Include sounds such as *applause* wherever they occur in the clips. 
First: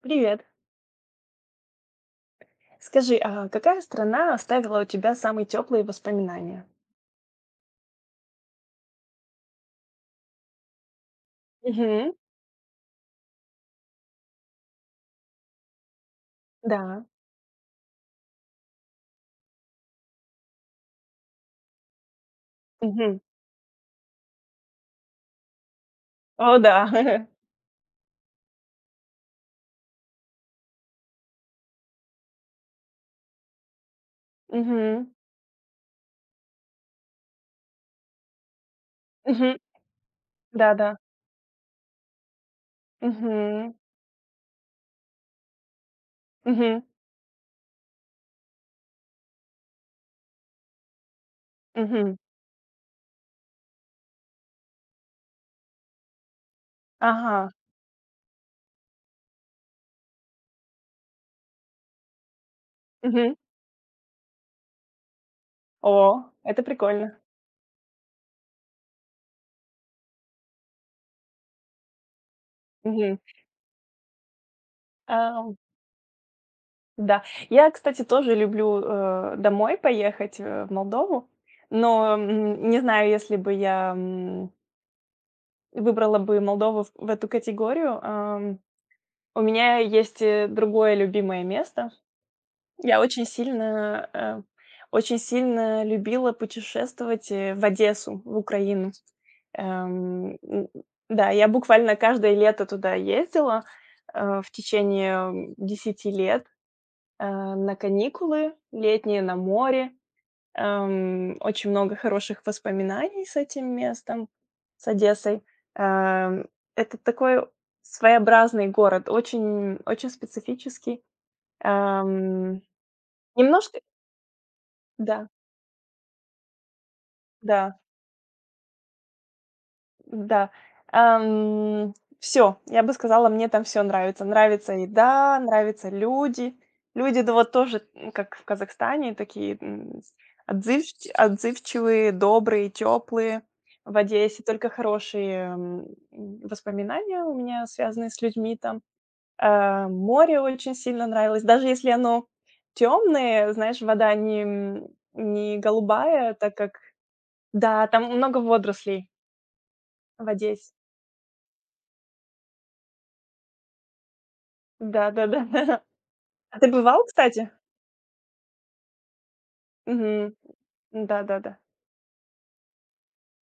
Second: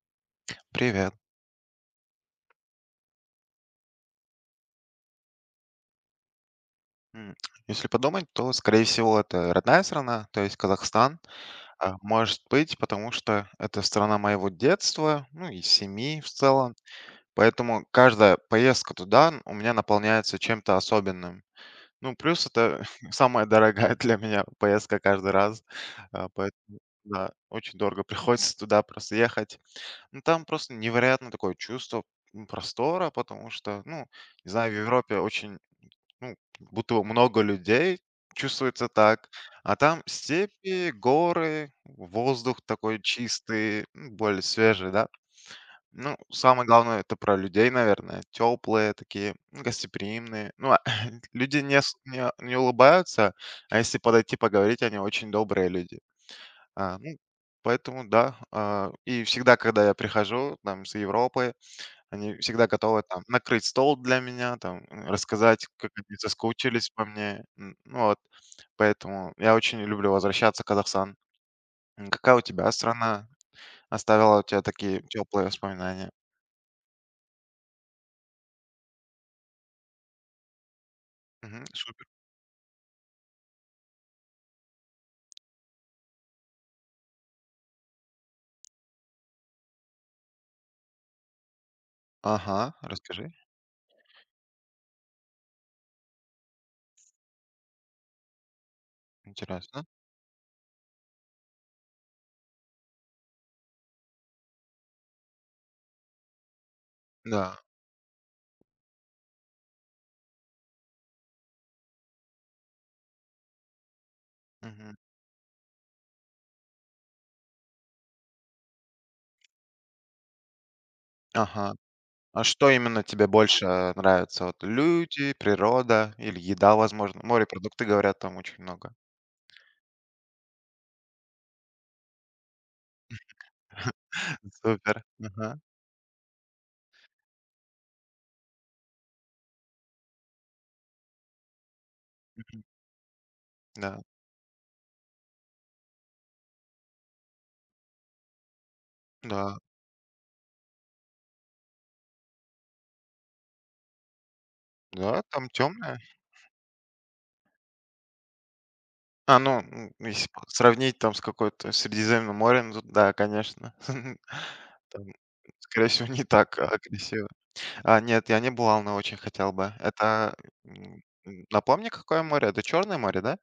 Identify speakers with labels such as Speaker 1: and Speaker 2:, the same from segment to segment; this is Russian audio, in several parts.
Speaker 1: Привет.
Speaker 2: Привет.
Speaker 1: Скажи, а какая страна оставила у тебя самые теплые воспоминания?
Speaker 2: М, Если подумать, то, скорее всего, это родная страна, то есть Казахстан.
Speaker 1: Мгм.
Speaker 2: Может быть, потому что это страна моего детства, ну и семьи в целом.
Speaker 1: Да.
Speaker 2: Поэтому каждая поездка туда у меня наполняется чем-то особенным. Ну, плюс это *laughs*
Speaker 1: Мгм.
Speaker 2: самая дорогая для меня поездка каждый раз.
Speaker 1: О, да.
Speaker 2: Поэтому,
Speaker 1: *laughs*
Speaker 2: да, очень дорого приходится туда просто ехать. Ну, там просто невероятно такое чувство простора, потому что, ну, не знаю, в
Speaker 1: Мгм.
Speaker 2: Европе очень. Ну, будто бы много людей, чувствуется так.
Speaker 1: Мгм.
Speaker 2: А там степи,
Speaker 1: Да-да.
Speaker 2: горы, воздух такой
Speaker 1: Мгм.
Speaker 2: чистый, более свежий, да. Ну, самое
Speaker 1: Мгм.
Speaker 2: главное, это про людей, наверное. Теплые такие, ну, гостеприимные. Ну, а *laughs* люди не,
Speaker 1: Мгм.
Speaker 2: не, не улыбаются, а если подойти поговорить, они очень добрые люди. Ну,
Speaker 1: Ага.
Speaker 2: поэтому, да. И всегда, когда я прихожу там, с Европы, они всегда готовы там
Speaker 1: Мгм.
Speaker 2: накрыть стол для меня, там, рассказать, как они
Speaker 1: О, это
Speaker 2: соскучились по
Speaker 1: прикольно.
Speaker 2: мне. Ну вот, поэтому я очень люблю возвращаться в Казахстан. Какая у тебя
Speaker 1: Мгм.
Speaker 2: страна оставила у тебя такие теплые
Speaker 1: Ам,
Speaker 2: воспоминания?
Speaker 1: да. Я, кстати, тоже люблю, домой поехать, в Молдову,
Speaker 2: Мгм, супер.
Speaker 1: но, не знаю, если бы я, выбрала бы Молдову в эту категорию. Ам У меня есть, другое любимое место.
Speaker 2: Ага,
Speaker 1: Я очень
Speaker 2: расскажи,
Speaker 1: сильно, очень сильно любила путешествовать, в Одессу, в Украину.
Speaker 2: интересно.
Speaker 1: Н да, я буквально каждое лето туда ездила, в течение, 10 лет,
Speaker 2: Да.
Speaker 1: на каникулы летние, на море. Очень много хороших воспоминаний с этим местом, с
Speaker 2: Мгм.
Speaker 1: Одессой. Эм, это такой своеобразный город, очень очень специфический.
Speaker 2: Ага. А
Speaker 1: Эм,
Speaker 2: что именно тебе больше
Speaker 1: Немножко,
Speaker 2: нравится? Вот
Speaker 1: да,
Speaker 2: люди, природа или еда, возможно?
Speaker 1: да.
Speaker 2: Морепродукты, говорят, там очень много.
Speaker 1: Да. Все, я бы сказала, мне там все нравится.
Speaker 2: *laughs*
Speaker 1: Нравится
Speaker 2: Супер.
Speaker 1: еда,
Speaker 2: Ага.
Speaker 1: нравятся люди. Люди, да, вот тоже, как в Казахстане, такие, отзывчивые,
Speaker 2: Мгм.
Speaker 1: добрые, теплые. В
Speaker 2: Да,
Speaker 1: Одессе только хорошие, воспоминания у меня связаны с людьми там.
Speaker 2: да,
Speaker 1: Море очень сильно нравилось, даже если оно темное, знаешь, вода не,
Speaker 2: да, там
Speaker 1: не
Speaker 2: темное.
Speaker 1: голубая, так как — да, там много водорослей
Speaker 2: Ну,
Speaker 1: в
Speaker 2: если п
Speaker 1: Одессе.
Speaker 2: сравнить там с какой-то Средиземным морем, тут да, конечно. *laughs* Там,
Speaker 1: Да-да-да. *laughs*
Speaker 2: скорее всего, не
Speaker 1: А
Speaker 2: так
Speaker 1: ты бывал,
Speaker 2: агрессивно.
Speaker 1: кстати?
Speaker 2: Нет, я не бывал, но очень хотел бы.
Speaker 1: Мгм.
Speaker 2: Это,
Speaker 1: Да-да-да.
Speaker 2: напомни, какое море? Это Черное море, да?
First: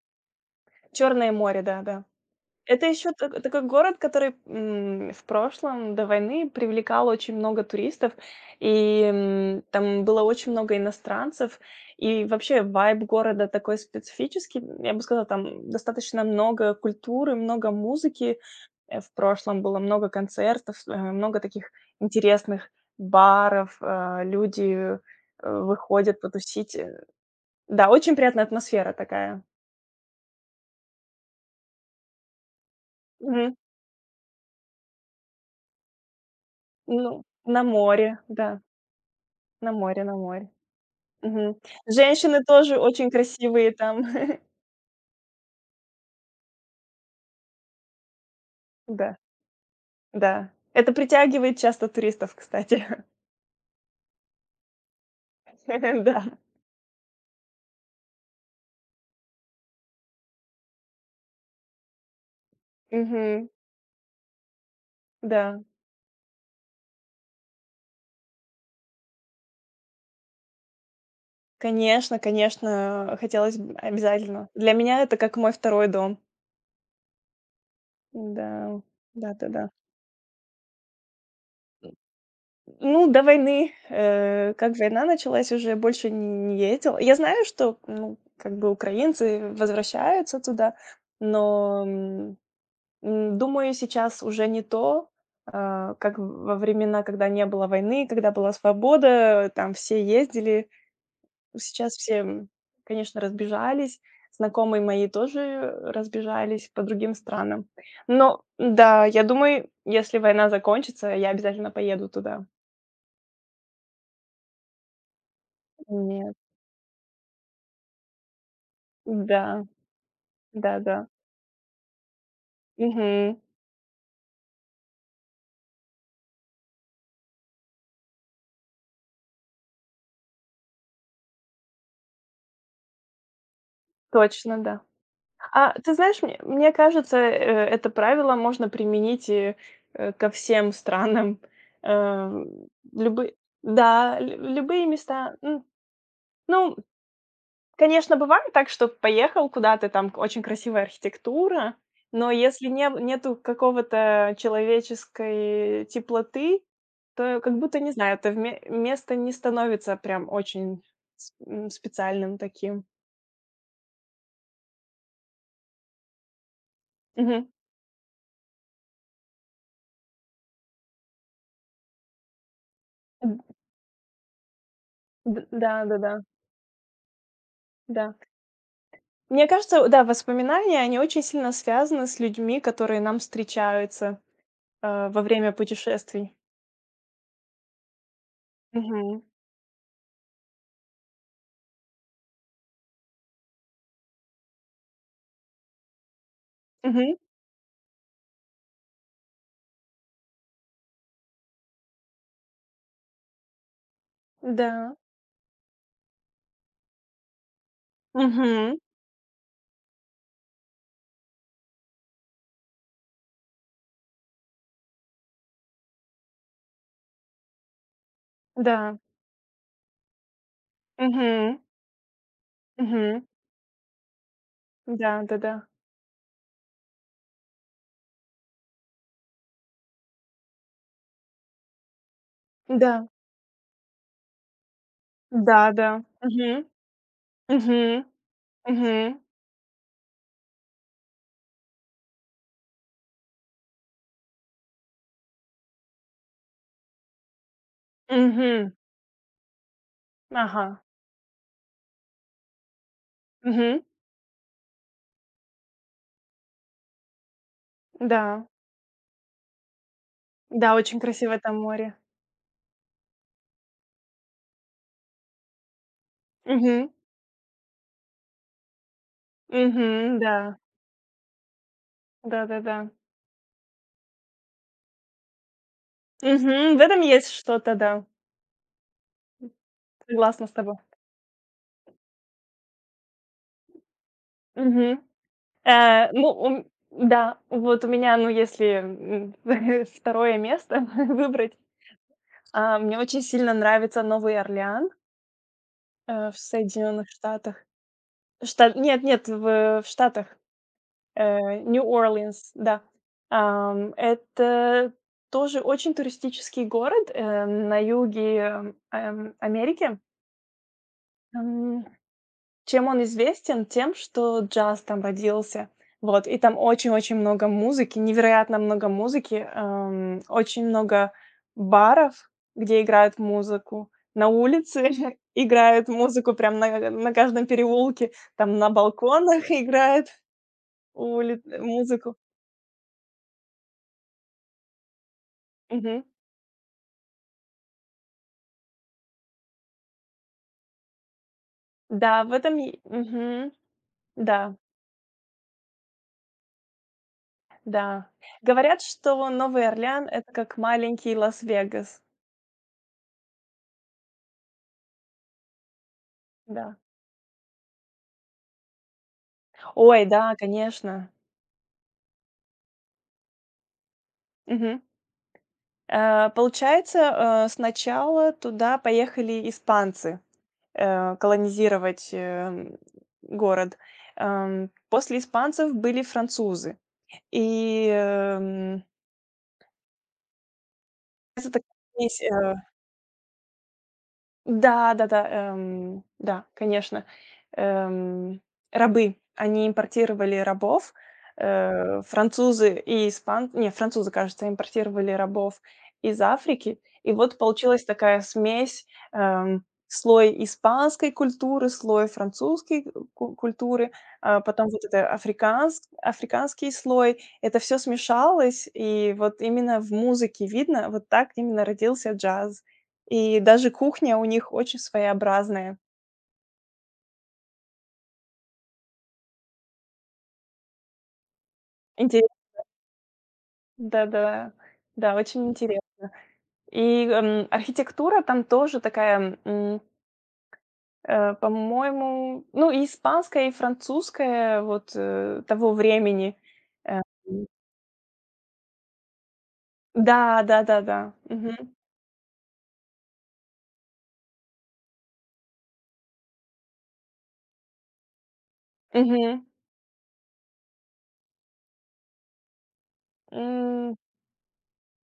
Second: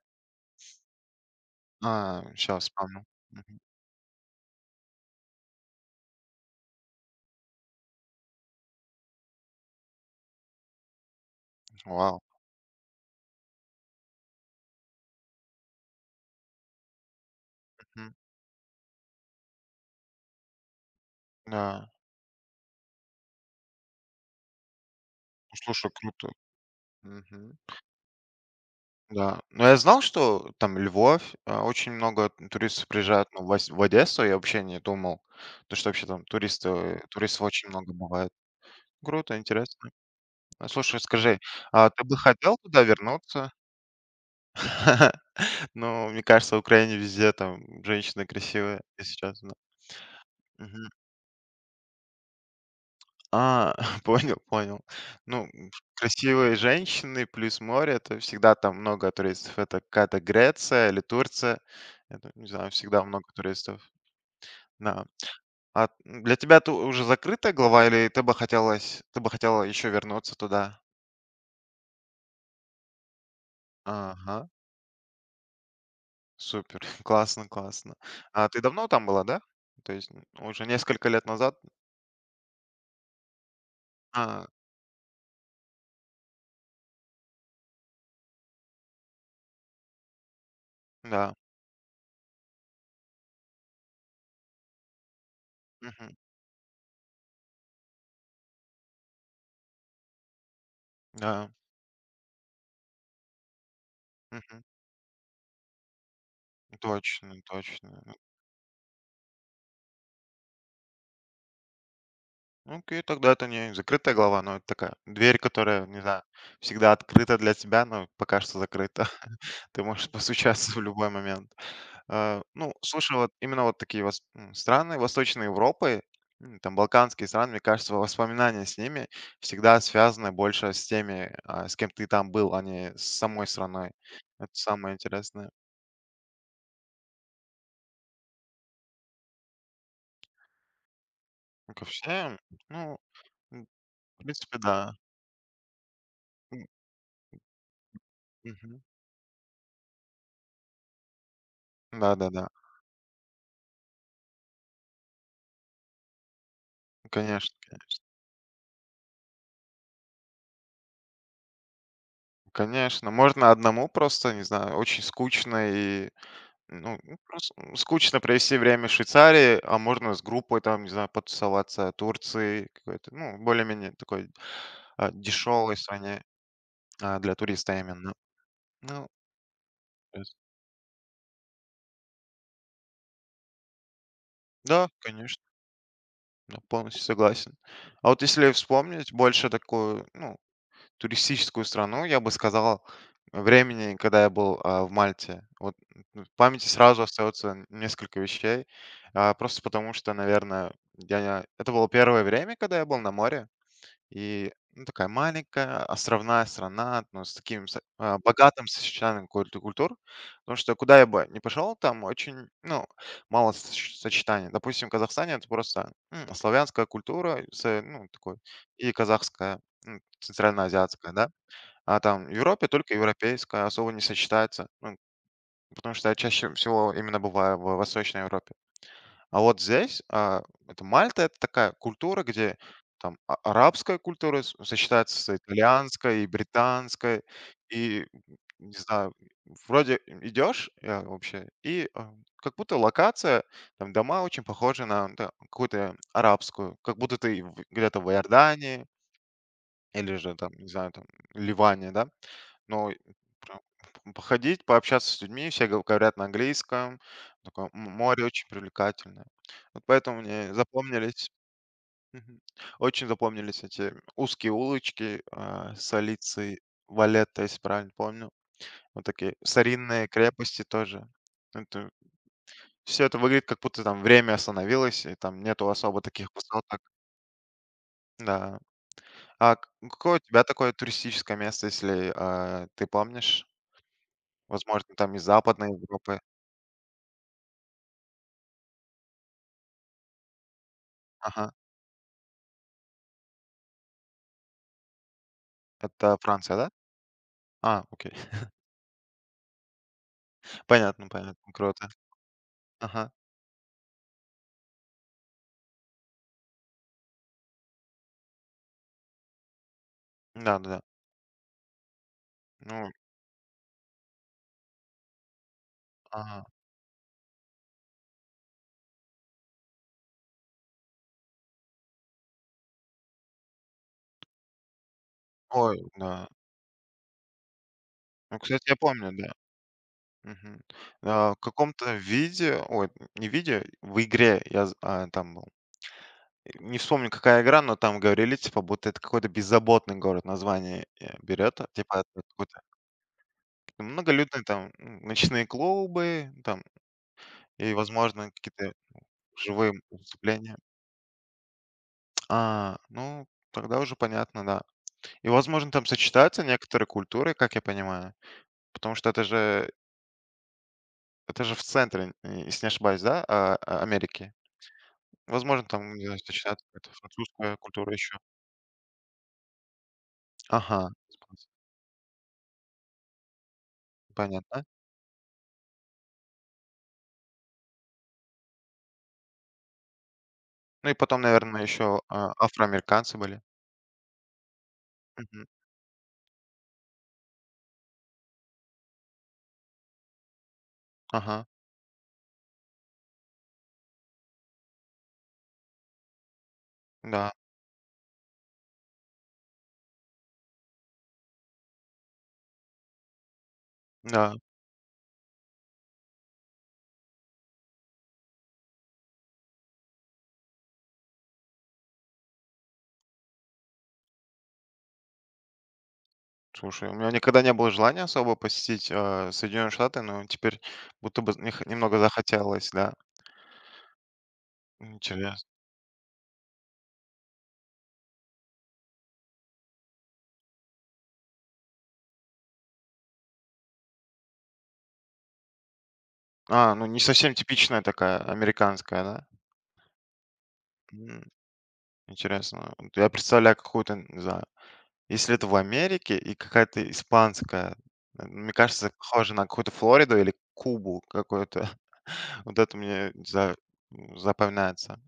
Speaker 1: Черное море, да-да.
Speaker 2: Щас
Speaker 1: Это
Speaker 2: вспомню.
Speaker 1: еще
Speaker 2: Мгм.
Speaker 1: такой город, который, в прошлом, до войны, привлекал очень много туристов, и, там было очень много иностранцев.
Speaker 2: Вау.
Speaker 1: И вообще вайб города такой специфический. Я бы сказала, там достаточно много культуры, много
Speaker 2: Мгм.
Speaker 1: музыки. В прошлом было много концертов, много таких
Speaker 2: Да.
Speaker 1: интересных баров. Люди,
Speaker 2: Ну, слушай,
Speaker 1: выходят
Speaker 2: круто.
Speaker 1: потусить.
Speaker 2: Мгм.
Speaker 1: Да, очень приятная атмосфера
Speaker 2: Да.
Speaker 1: такая.
Speaker 2: Но я знал, что там Львов, очень много туристов приезжают, ну,
Speaker 1: Мгм.
Speaker 2: в Одессу я вообще не думал, то, что вообще там
Speaker 1: Ну,
Speaker 2: туристов
Speaker 1: на
Speaker 2: очень много
Speaker 1: море,
Speaker 2: бывает.
Speaker 1: да,
Speaker 2: Круто,
Speaker 1: на
Speaker 2: интересно.
Speaker 1: море, на море.
Speaker 2: Слушай, скажи,
Speaker 1: Мгм.
Speaker 2: а ты бы
Speaker 1: Женщины
Speaker 2: хотел
Speaker 1: тоже
Speaker 2: туда
Speaker 1: очень
Speaker 2: вернуться?
Speaker 1: красивые там. *laughs*
Speaker 2: *laughs* Ну, мне кажется, в Украине везде там женщины красивые, и
Speaker 1: Да,
Speaker 2: сейчас честно.
Speaker 1: да.
Speaker 2: Мгм.
Speaker 1: Это притягивает часто туристов, кстати.
Speaker 2: А, *laughs* понял, понял. Ну,
Speaker 1: *laughs* Да.
Speaker 2: красивые женщины плюс море — это всегда там много туристов. Это какая-то Греция или Турция. Это, не знаю, всегда много
Speaker 1: Мгм.
Speaker 2: туристов. Да.
Speaker 1: Да.
Speaker 2: А для тебя это уже закрытая глава или ты бы хотела еще вернуться туда?
Speaker 1: Конечно, конечно, хотелось б
Speaker 2: Ага.
Speaker 1: обязательно. Для меня это как мой второй дом.
Speaker 2: Супер, *laughs* классно, классно.
Speaker 1: Да,
Speaker 2: А ты давно там была, да?
Speaker 1: да-да-да.
Speaker 2: То есть н уже несколько лет назад?
Speaker 1: Ну, до войны,
Speaker 2: А,
Speaker 1: как война началась, уже больше не ездила. Я знаю, что, ну, как бы украинцы возвращаются туда,
Speaker 2: да.
Speaker 1: но, думаю, сейчас уже не то,
Speaker 2: Мгм.
Speaker 1: как во времена, когда не было войны, когда была свобода, там все ездили.
Speaker 2: Да.
Speaker 1: Сейчас все, конечно, разбежались.
Speaker 2: Мгм.
Speaker 1: Знакомые мои тоже разбежались по другим
Speaker 2: Точно,
Speaker 1: странам.
Speaker 2: точно.
Speaker 1: Но да, я думаю, если война закончится, я обязательно поеду туда.
Speaker 2: Ну окей, тогда это не закрытая глава, но это такая дверь, которая, не знаю,
Speaker 1: Нет.
Speaker 2: всегда открыта для тебя, но пока что закрыта.
Speaker 1: Да,
Speaker 2: *laughs* Ты можешь постучаться в
Speaker 1: да-да.
Speaker 2: любой момент. Ну, слушай, вот
Speaker 1: Мгм.
Speaker 2: именно вот такие страны Восточной Европы, там балканские страны, мне кажется, воспоминания с ними всегда связаны больше с теми, с кем ты там был, а не с самой страной. Это
Speaker 1: Точно, да.
Speaker 2: самое интересное.
Speaker 1: А ты знаешь, мне кажется, это правило можно применить и, ко всем странам.
Speaker 2: Ну, ко всем,
Speaker 1: Эм,
Speaker 2: ну,
Speaker 1: любы
Speaker 2: м,
Speaker 1: да,
Speaker 2: в
Speaker 1: лю
Speaker 2: принципе,
Speaker 1: любые
Speaker 2: да.
Speaker 1: места.
Speaker 2: М,
Speaker 1: Ну, конечно, бывает так,
Speaker 2: Мгм.
Speaker 1: что поехал куда-то, там к очень красивая архитектура,
Speaker 2: Да, да,
Speaker 1: но
Speaker 2: да.
Speaker 1: если не нету какого-то человеческой теплоты, то
Speaker 2: Конечно,
Speaker 1: как будто, не знаю, это вме место не становится прям очень специальным таким.
Speaker 2: конечно. Можно одному просто, не знаю, очень скучно и. Ну,
Speaker 1: Мгм.
Speaker 2: просто, скучно провести время в Швейцарии, а можно с группой там, не знаю, потусоваться Турции, какой-то, ну, более-менее такой,
Speaker 1: Д д
Speaker 2: дешевой
Speaker 1: Да-да-да, да. Да,
Speaker 2: стране, для туриста именно.
Speaker 1: да.
Speaker 2: Ну,
Speaker 1: Мне кажется, да,
Speaker 2: то есть
Speaker 1: воспоминания, они очень сильно связаны с людьми, которые нам встречаются,
Speaker 2: да,
Speaker 1: во
Speaker 2: конечно,
Speaker 1: время путешествий.
Speaker 2: я полностью согласен. А вот если вспомнить
Speaker 1: Мгм.
Speaker 2: больше такую, ну, туристическую страну, я бы сказал, времени, когда я был, в Мальте. Вот, в памяти сразу
Speaker 1: Мгм.
Speaker 2: остается несколько вещей, просто потому что, наверное, это было первое время, когда я был на море. И, ну,
Speaker 1: Да.
Speaker 2: такая маленькая островная страна, но с таким богатым
Speaker 1: Мгм.
Speaker 2: сочетанием культур. Потому что куда я бы не пошел, там очень, ну, мало сочетаний. Допустим, в Казахстане это просто, славянская культура с, ну, такой и
Speaker 1: Да.
Speaker 2: казахская, центральноазиатская, да.
Speaker 1: Мгм.
Speaker 2: А там в Европе только
Speaker 1: Мгм.
Speaker 2: европейская особо не сочетается, ну,
Speaker 1: Да-да-да.
Speaker 2: потому что я чаще всего именно бываю в Восточной Европе. А вот здесь, это Мальта — это такая культура, где
Speaker 1: Да.
Speaker 2: там арабская культура с сочетается с
Speaker 1: Да-да.
Speaker 2: итальянской и
Speaker 1: Мгм.
Speaker 2: британской,
Speaker 1: Мгм.
Speaker 2: и, не знаю,
Speaker 1: Мгм.
Speaker 2: вроде идешь, вообще, и, как будто локация, там дома очень похожи на, да, какую-то арабскую, как будто ты в где-то в
Speaker 1: Мгм.
Speaker 2: Иордании или же там,
Speaker 1: Ага.
Speaker 2: не знаю, там Ливане, да. Но прям
Speaker 1: Мгм.
Speaker 2: походить, пообщаться с людьми, все го говорят на английском. Такое море
Speaker 1: Да.
Speaker 2: очень привлекательное. Вот поэтому мне
Speaker 1: Да, очень красивое там море.
Speaker 2: мгм, очень запомнились эти узкие улочки, Солицы,
Speaker 1: Угу,
Speaker 2: Валетта, если правильно помню. Вот такие старинные
Speaker 1: угу. Да.
Speaker 2: крепости тоже. Это
Speaker 1: Да-да-да.
Speaker 2: всё это выглядит, как будто там время остановилось, и там нету особо таких
Speaker 1: Мгм.
Speaker 2: высоток.
Speaker 1: В этом есть что-то, да.
Speaker 2: Да. А к какое у тебя
Speaker 1: Согласна с
Speaker 2: такое
Speaker 1: тобой.
Speaker 2: туристическое место, если, ты помнишь? Возможно,
Speaker 1: Мгм.
Speaker 2: там из Западной Европы?
Speaker 1: Ну, ум да, вот у меня, ну, если, *laughs* 2-е место *laughs*
Speaker 2: Ага.
Speaker 1: выбрать, мне очень сильно нравится Новый Орлеан,
Speaker 2: Это
Speaker 1: в
Speaker 2: Франция, да?
Speaker 1: Соединенных Штатах.
Speaker 2: Окей. *laughs*
Speaker 1: Шта нет, нет, в Штатах,
Speaker 2: Понятно, понятно. Круто.
Speaker 1: Нью-Орлеанс, да.
Speaker 2: Ага.
Speaker 1: Это тоже очень туристический город, на юге, Америки.
Speaker 2: Да-да-да.
Speaker 1: Ам Чем
Speaker 2: Ну,
Speaker 1: он известен? Тем, что джаз там родился. Вот, и
Speaker 2: ага.
Speaker 1: там очень-очень много музыки, невероятно много музыки, очень много баров, где играют музыку, на улице *laughs*
Speaker 2: Ой,
Speaker 1: играют
Speaker 2: да.
Speaker 1: музыку прям на каждом переулке,
Speaker 2: Ну,
Speaker 1: там на
Speaker 2: кстати, я помню, да.
Speaker 1: балконах *laughs* играют
Speaker 2: Мгм. В
Speaker 1: ули
Speaker 2: каком-то
Speaker 1: музыку.
Speaker 2: виде, ой, не виде, в игре я там был.
Speaker 1: Мгм.
Speaker 2: Не вспомню, какая игра, но там говорили, типа, будто это какой-то беззаботный город, название, берет. Типа, это
Speaker 1: Да. в этом
Speaker 2: какой-то
Speaker 1: е Мгм.
Speaker 2: многолюдный
Speaker 1: Да,
Speaker 2: там, ночные клубы, там, и,
Speaker 1: да.
Speaker 2: возможно, какие-то
Speaker 1: Говорят, что Новый
Speaker 2: живые
Speaker 1: Орлеан- это
Speaker 2: выступления.
Speaker 1: как маленький Лас-Вегас.
Speaker 2: Ну, тогда уже понятно, да. И, возможно, там сочетаются
Speaker 1: Да.
Speaker 2: некоторые культуры, как я понимаю, потому что это же
Speaker 1: Ой, да, конечно.
Speaker 2: это же в центре, н если не ошибаюсь, да, Америки?
Speaker 1: Мгм.
Speaker 2: Возможно, там, не знаю, сочетается какая-то
Speaker 1: Получается,
Speaker 2: французская культура еще.
Speaker 1: сначала туда поехали испанцы,
Speaker 2: Ага, испанская.
Speaker 1: колонизировать, город.
Speaker 2: Понятно.
Speaker 1: После испанцев были французы. И,
Speaker 2: Ну и потом,
Speaker 1: это
Speaker 2: наверное,
Speaker 1: так
Speaker 2: еще,
Speaker 1: есть,
Speaker 2: афроамериканцы были.
Speaker 1: да, да-да,
Speaker 2: Мгм.
Speaker 1: да, конечно. Эм, Рабы. Они импортировали рабов.
Speaker 2: Ага.
Speaker 1: Французы и испан не, французы, кажется, импортировали рабов из Африки. И
Speaker 2: Да,
Speaker 1: вот получилась такая смесь, слой испанской культуры, слой французской, э, ку культуры,
Speaker 2: да.
Speaker 1: а потом вот это африканский слой. Это все смешалось, и вот именно в музыке видно, вот так именно родился джаз. И даже кухня у них очень своеобразная.
Speaker 2: Слушай, у меня никогда не было желания особо посетить, Соединенные Штаты, но теперь будто бы нех немного
Speaker 1: Интересно.
Speaker 2: захотелось, да.
Speaker 1: Да-да, да,
Speaker 2: Интересно.
Speaker 1: очень интересно. И, архитектура там тоже такая, по-моему, ну, и испанская, и французская вот, того времени.
Speaker 2: Ну не
Speaker 1: Эм,
Speaker 2: совсем типичная такая американская, да?
Speaker 1: да, да-да-да. Мгм.
Speaker 2: Интересно. Вот я представляю какую-то, не знаю, если это в Америке и какая-то испанская, мне кажется, похоже
Speaker 1: Мгм.
Speaker 2: на какую-то Флориду или Кубу какую-то. *laughs* Вот это мне, не знаю,
Speaker 1: М,
Speaker 2: запоминается.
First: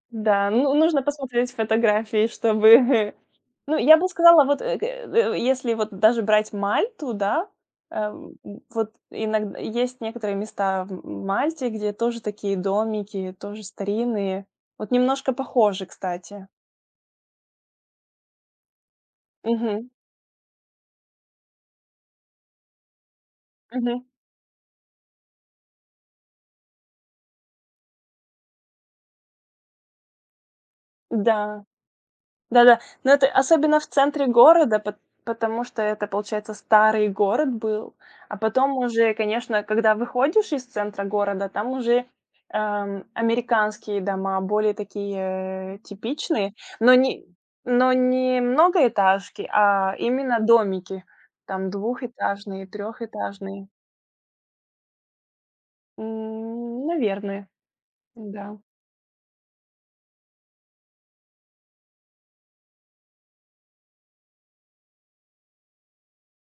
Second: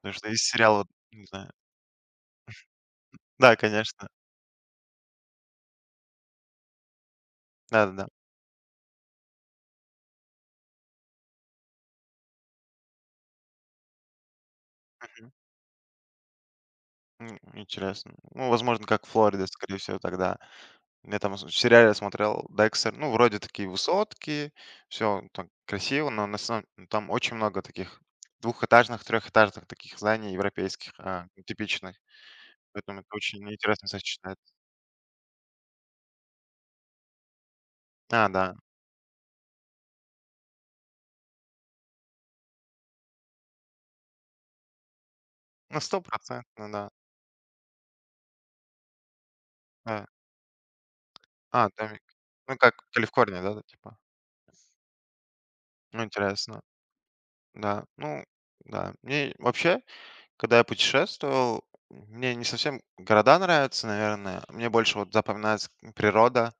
Speaker 2: Потому что из
Speaker 1: Да, ну,
Speaker 2: сериала,
Speaker 1: нужно
Speaker 2: не знаю.
Speaker 1: посмотреть фотографии, чтобы
Speaker 2: Да,
Speaker 1: *laughs* Ну, я бы
Speaker 2: конечно.
Speaker 1: сказала, вот, если вот даже брать Мальту, да,
Speaker 2: Да-да-да.
Speaker 1: эм, вот иногда есть некоторые места в Мальте, где тоже такие домики, тоже старинные. Вот
Speaker 2: Мгм.
Speaker 1: немножко похожи, кстати.
Speaker 2: Интересно. Ну, возможно, как Флорида, скорее
Speaker 1: Мгм,
Speaker 2: всего, тогда. Я там с в сериале смотрел "Декстер". Ну, вроде такие
Speaker 1: мгм.
Speaker 2: высотки, все так красиво, но на самом там очень много таких двухэтажных, трехэтажных таких зданий европейских, ну,
Speaker 1: Да.
Speaker 2: типичных.
Speaker 1: Да-да,
Speaker 2: Поэтому
Speaker 1: но
Speaker 2: это
Speaker 1: это
Speaker 2: очень
Speaker 1: особенно в
Speaker 2: интересно
Speaker 1: центре
Speaker 2: сочетается.
Speaker 1: города, потому что это, получается, старый город был. А
Speaker 2: Да.
Speaker 1: потом уже, конечно, когда выходишь из центра города, там уже, американские дома, более такие
Speaker 2: Ну,
Speaker 1: типичные,
Speaker 2: стопроцентно, да.
Speaker 1: но не но не многоэтажки, а
Speaker 2: Да.
Speaker 1: именно домики, там
Speaker 2: Домик. Ну,
Speaker 1: двухэтажные,
Speaker 2: как Калифорния, да, да,
Speaker 1: трехэтажные.
Speaker 2: типа? Ну, интересно.
Speaker 1: Наверное,
Speaker 2: Да. Ну
Speaker 1: да.
Speaker 2: да. Мне вообще, когда я путешествовал, мне не совсем города нравятся, наверное. Мне больше вот запоминается природа.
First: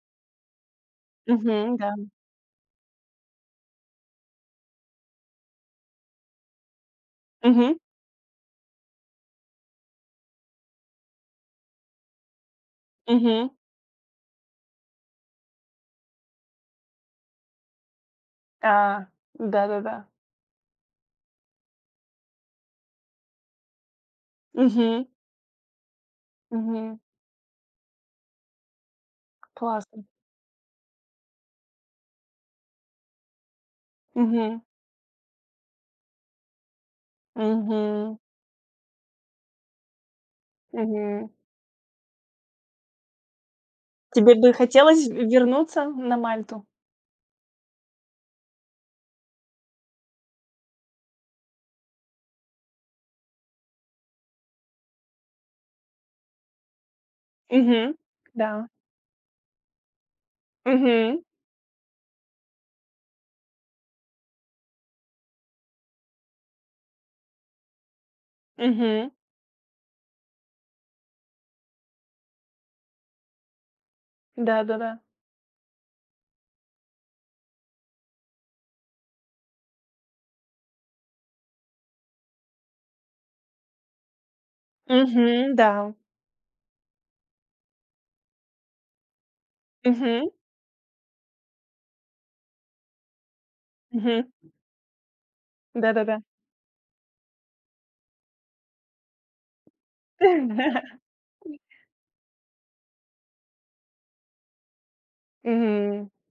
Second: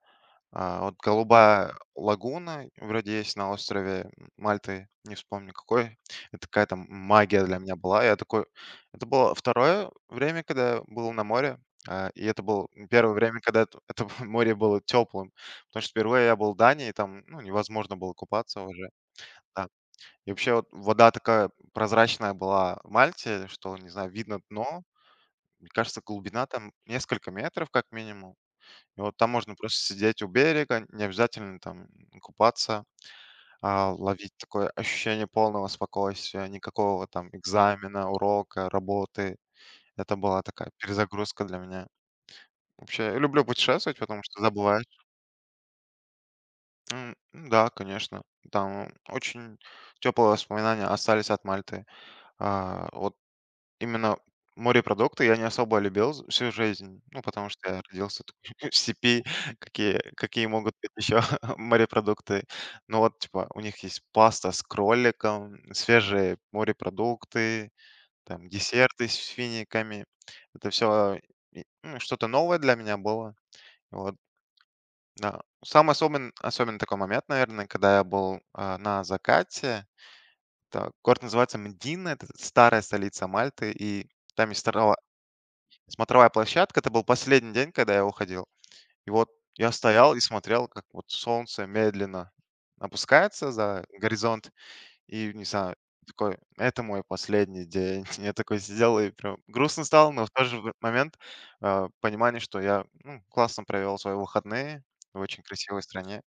Speaker 2: Вот голубая
Speaker 1: Мгм, да.
Speaker 2: лагуна вроде есть на острове Мальты, не вспомню какой. Это какая-то магия для меня
Speaker 1: Мгм,
Speaker 2: была. Я такой... Это было второе время, когда я был на море. И это было первое время,
Speaker 1: мгм.
Speaker 2: когда это, *laughs* это море было теплым. Потому что впервые я был в Дании, и там ну, невозможно было купаться уже.
Speaker 1: А,
Speaker 2: Да.
Speaker 1: Да-да-да.
Speaker 2: И вообще вот вода такая прозрачная была в Мальте, что, не знаю, видно дно.
Speaker 1: Мгм,
Speaker 2: Мне кажется, глубина там
Speaker 1: мгм.
Speaker 2: несколько метров как минимум. И вот там можно просто
Speaker 1: Классно.
Speaker 2: сидеть у берега, не обязательно там купаться, а ловить
Speaker 1: Мгм.
Speaker 2: такое ощущение полного спокойствия, никакого там экзамена,
Speaker 1: Мгм.
Speaker 2: урока, работы. Это была такая
Speaker 1: Мгм.
Speaker 2: перезагрузка для меня. Вообще, я люблю путешествовать, потому
Speaker 1: Тебе
Speaker 2: что
Speaker 1: бы
Speaker 2: забываешь.
Speaker 1: хотелось в вернуться на Мальту?
Speaker 2: Да, конечно. Там очень теплые воспоминания остались от Мальты. Вот именно морепродукты я не особо любил з всю жизнь, ну, потому что я
Speaker 1: Мгм.
Speaker 2: родился тут
Speaker 1: Да.
Speaker 2: *laughs* в степи, какие могут быть
Speaker 1: Мгм.
Speaker 2: еще *laughs* морепродукты. Но вот, типа, у них есть паста с кроликом, свежие морепродукты, там десерты
Speaker 1: Мгм.
Speaker 2: с финиками. Это все что-то новое для меня было. Вот,
Speaker 1: Да-да-да.
Speaker 2: да. Самый особенный такой момент, наверное, когда я был, на закате. Так, город называется Мдина, это старая столица Мальты, и там есть старова
Speaker 1: Мгм. Да.
Speaker 2: смотровая площадка — это был последний день, когда я уходил. И вот я стоял и
Speaker 1: Мгм.
Speaker 2: смотрел, как вот солнце медленно опускается за
Speaker 1: Мгм.
Speaker 2: горизонт. И, не знаю,
Speaker 1: Да-да-да.
Speaker 2: такой: "Это мой последний день". *laughs* Я такой сидел и прям грустно стал, но в тот же в
Speaker 1: *laughs*
Speaker 2: момент, понимание, что я, ну, классно провел свои выходные в очень красивой
Speaker 1: Мгм.
Speaker 2: стране.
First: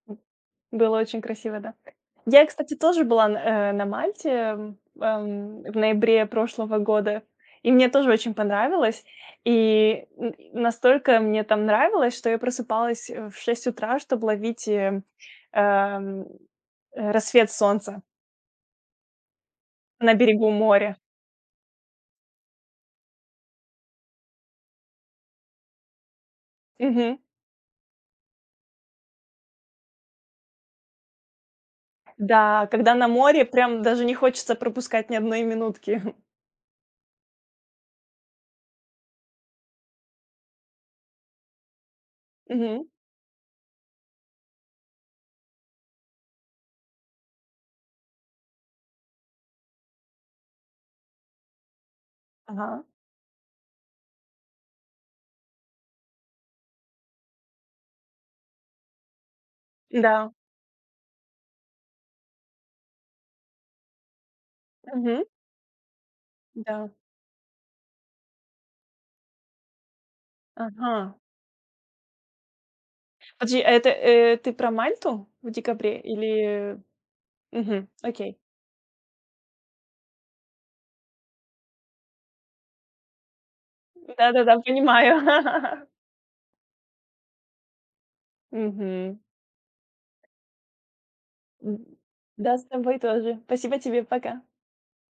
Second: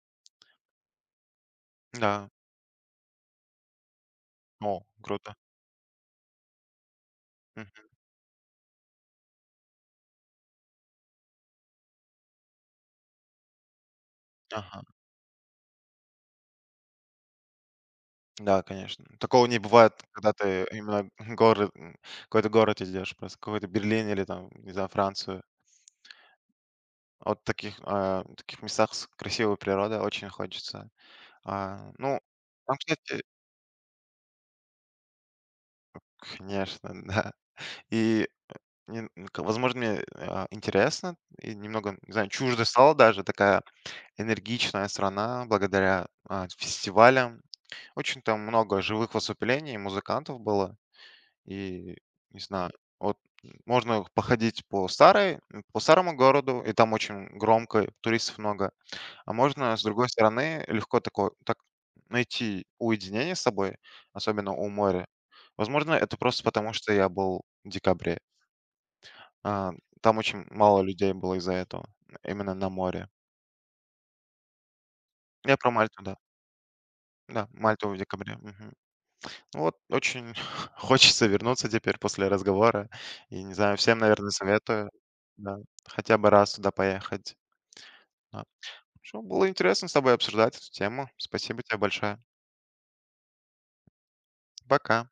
Speaker 1: Было очень красиво, да.
Speaker 2: Да.
Speaker 1: Я, кстати, тоже была на Мальте,
Speaker 2: О, круто.
Speaker 1: в ноябре прошлого года, и
Speaker 2: Мгм.
Speaker 1: мне тоже очень понравилось. И н настолько мне там нравилось, что я просыпалась, в 6 утра, чтобы ловить,
Speaker 2: Ага.
Speaker 1: эм, рассвет солнца
Speaker 2: Да, конечно. Такого не бывает,
Speaker 1: на
Speaker 2: когда
Speaker 1: берегу
Speaker 2: ты
Speaker 1: моря.
Speaker 2: именно *laughs* город, м, какой-то город идешь, просто какой-то Берлин или там, не знаю, Францию.
Speaker 1: Мгм.
Speaker 2: А вот таких местах с красивой природой очень хочется. Ну,
Speaker 1: Да,
Speaker 2: там,
Speaker 1: когда на
Speaker 2: кстати,
Speaker 1: море, прям даже не хочется пропускать ни одной минутки. *laughs*
Speaker 2: конечно, *laughs* да. И, не ну, к возможно, мне, интересно и немного, не знаю, чуждо
Speaker 1: Мгм.
Speaker 2: стала даже такая энергичная страна благодаря, фестивалям. Очень там много живых выступлений, музыкантов было. И, не знаю,
Speaker 1: Ага.
Speaker 2: вот можно походить по старому городу, и там очень громко, туристов много. А можно, с другой
Speaker 1: Да.
Speaker 2: стороны, легко так найти уединение с собой, особенно у моря.
Speaker 1: Мгм.
Speaker 2: Возможно, это просто потому,
Speaker 1: Да.
Speaker 2: что я был в декабре. А, там очень мало
Speaker 1: Ага.
Speaker 2: людей было из-за этого, именно на море.
Speaker 1: Подожди, а это, ты про Мальту в
Speaker 2: Я про
Speaker 1: декабре
Speaker 2: Мальту, да.
Speaker 1: или —
Speaker 2: Да,
Speaker 1: Мгм,
Speaker 2: Мальту в декабре.
Speaker 1: окей.
Speaker 2: Мгм. Ну вот очень *laughs* хочется вернуться теперь после разговора. И не знаю, всем, наверное,
Speaker 1: Да-да-да,
Speaker 2: советую,
Speaker 1: понимаю.
Speaker 2: да,
Speaker 1: *laughs*
Speaker 2: хотя бы раз туда поехать. Да.
Speaker 1: Мгм.
Speaker 2: Что, было интересно с тобой обсуждать эту тему. Спасибо
Speaker 1: М,
Speaker 2: тебе большое.
Speaker 1: да, с тобой тоже. Спасибо тебе, пока.
Speaker 2: Пока.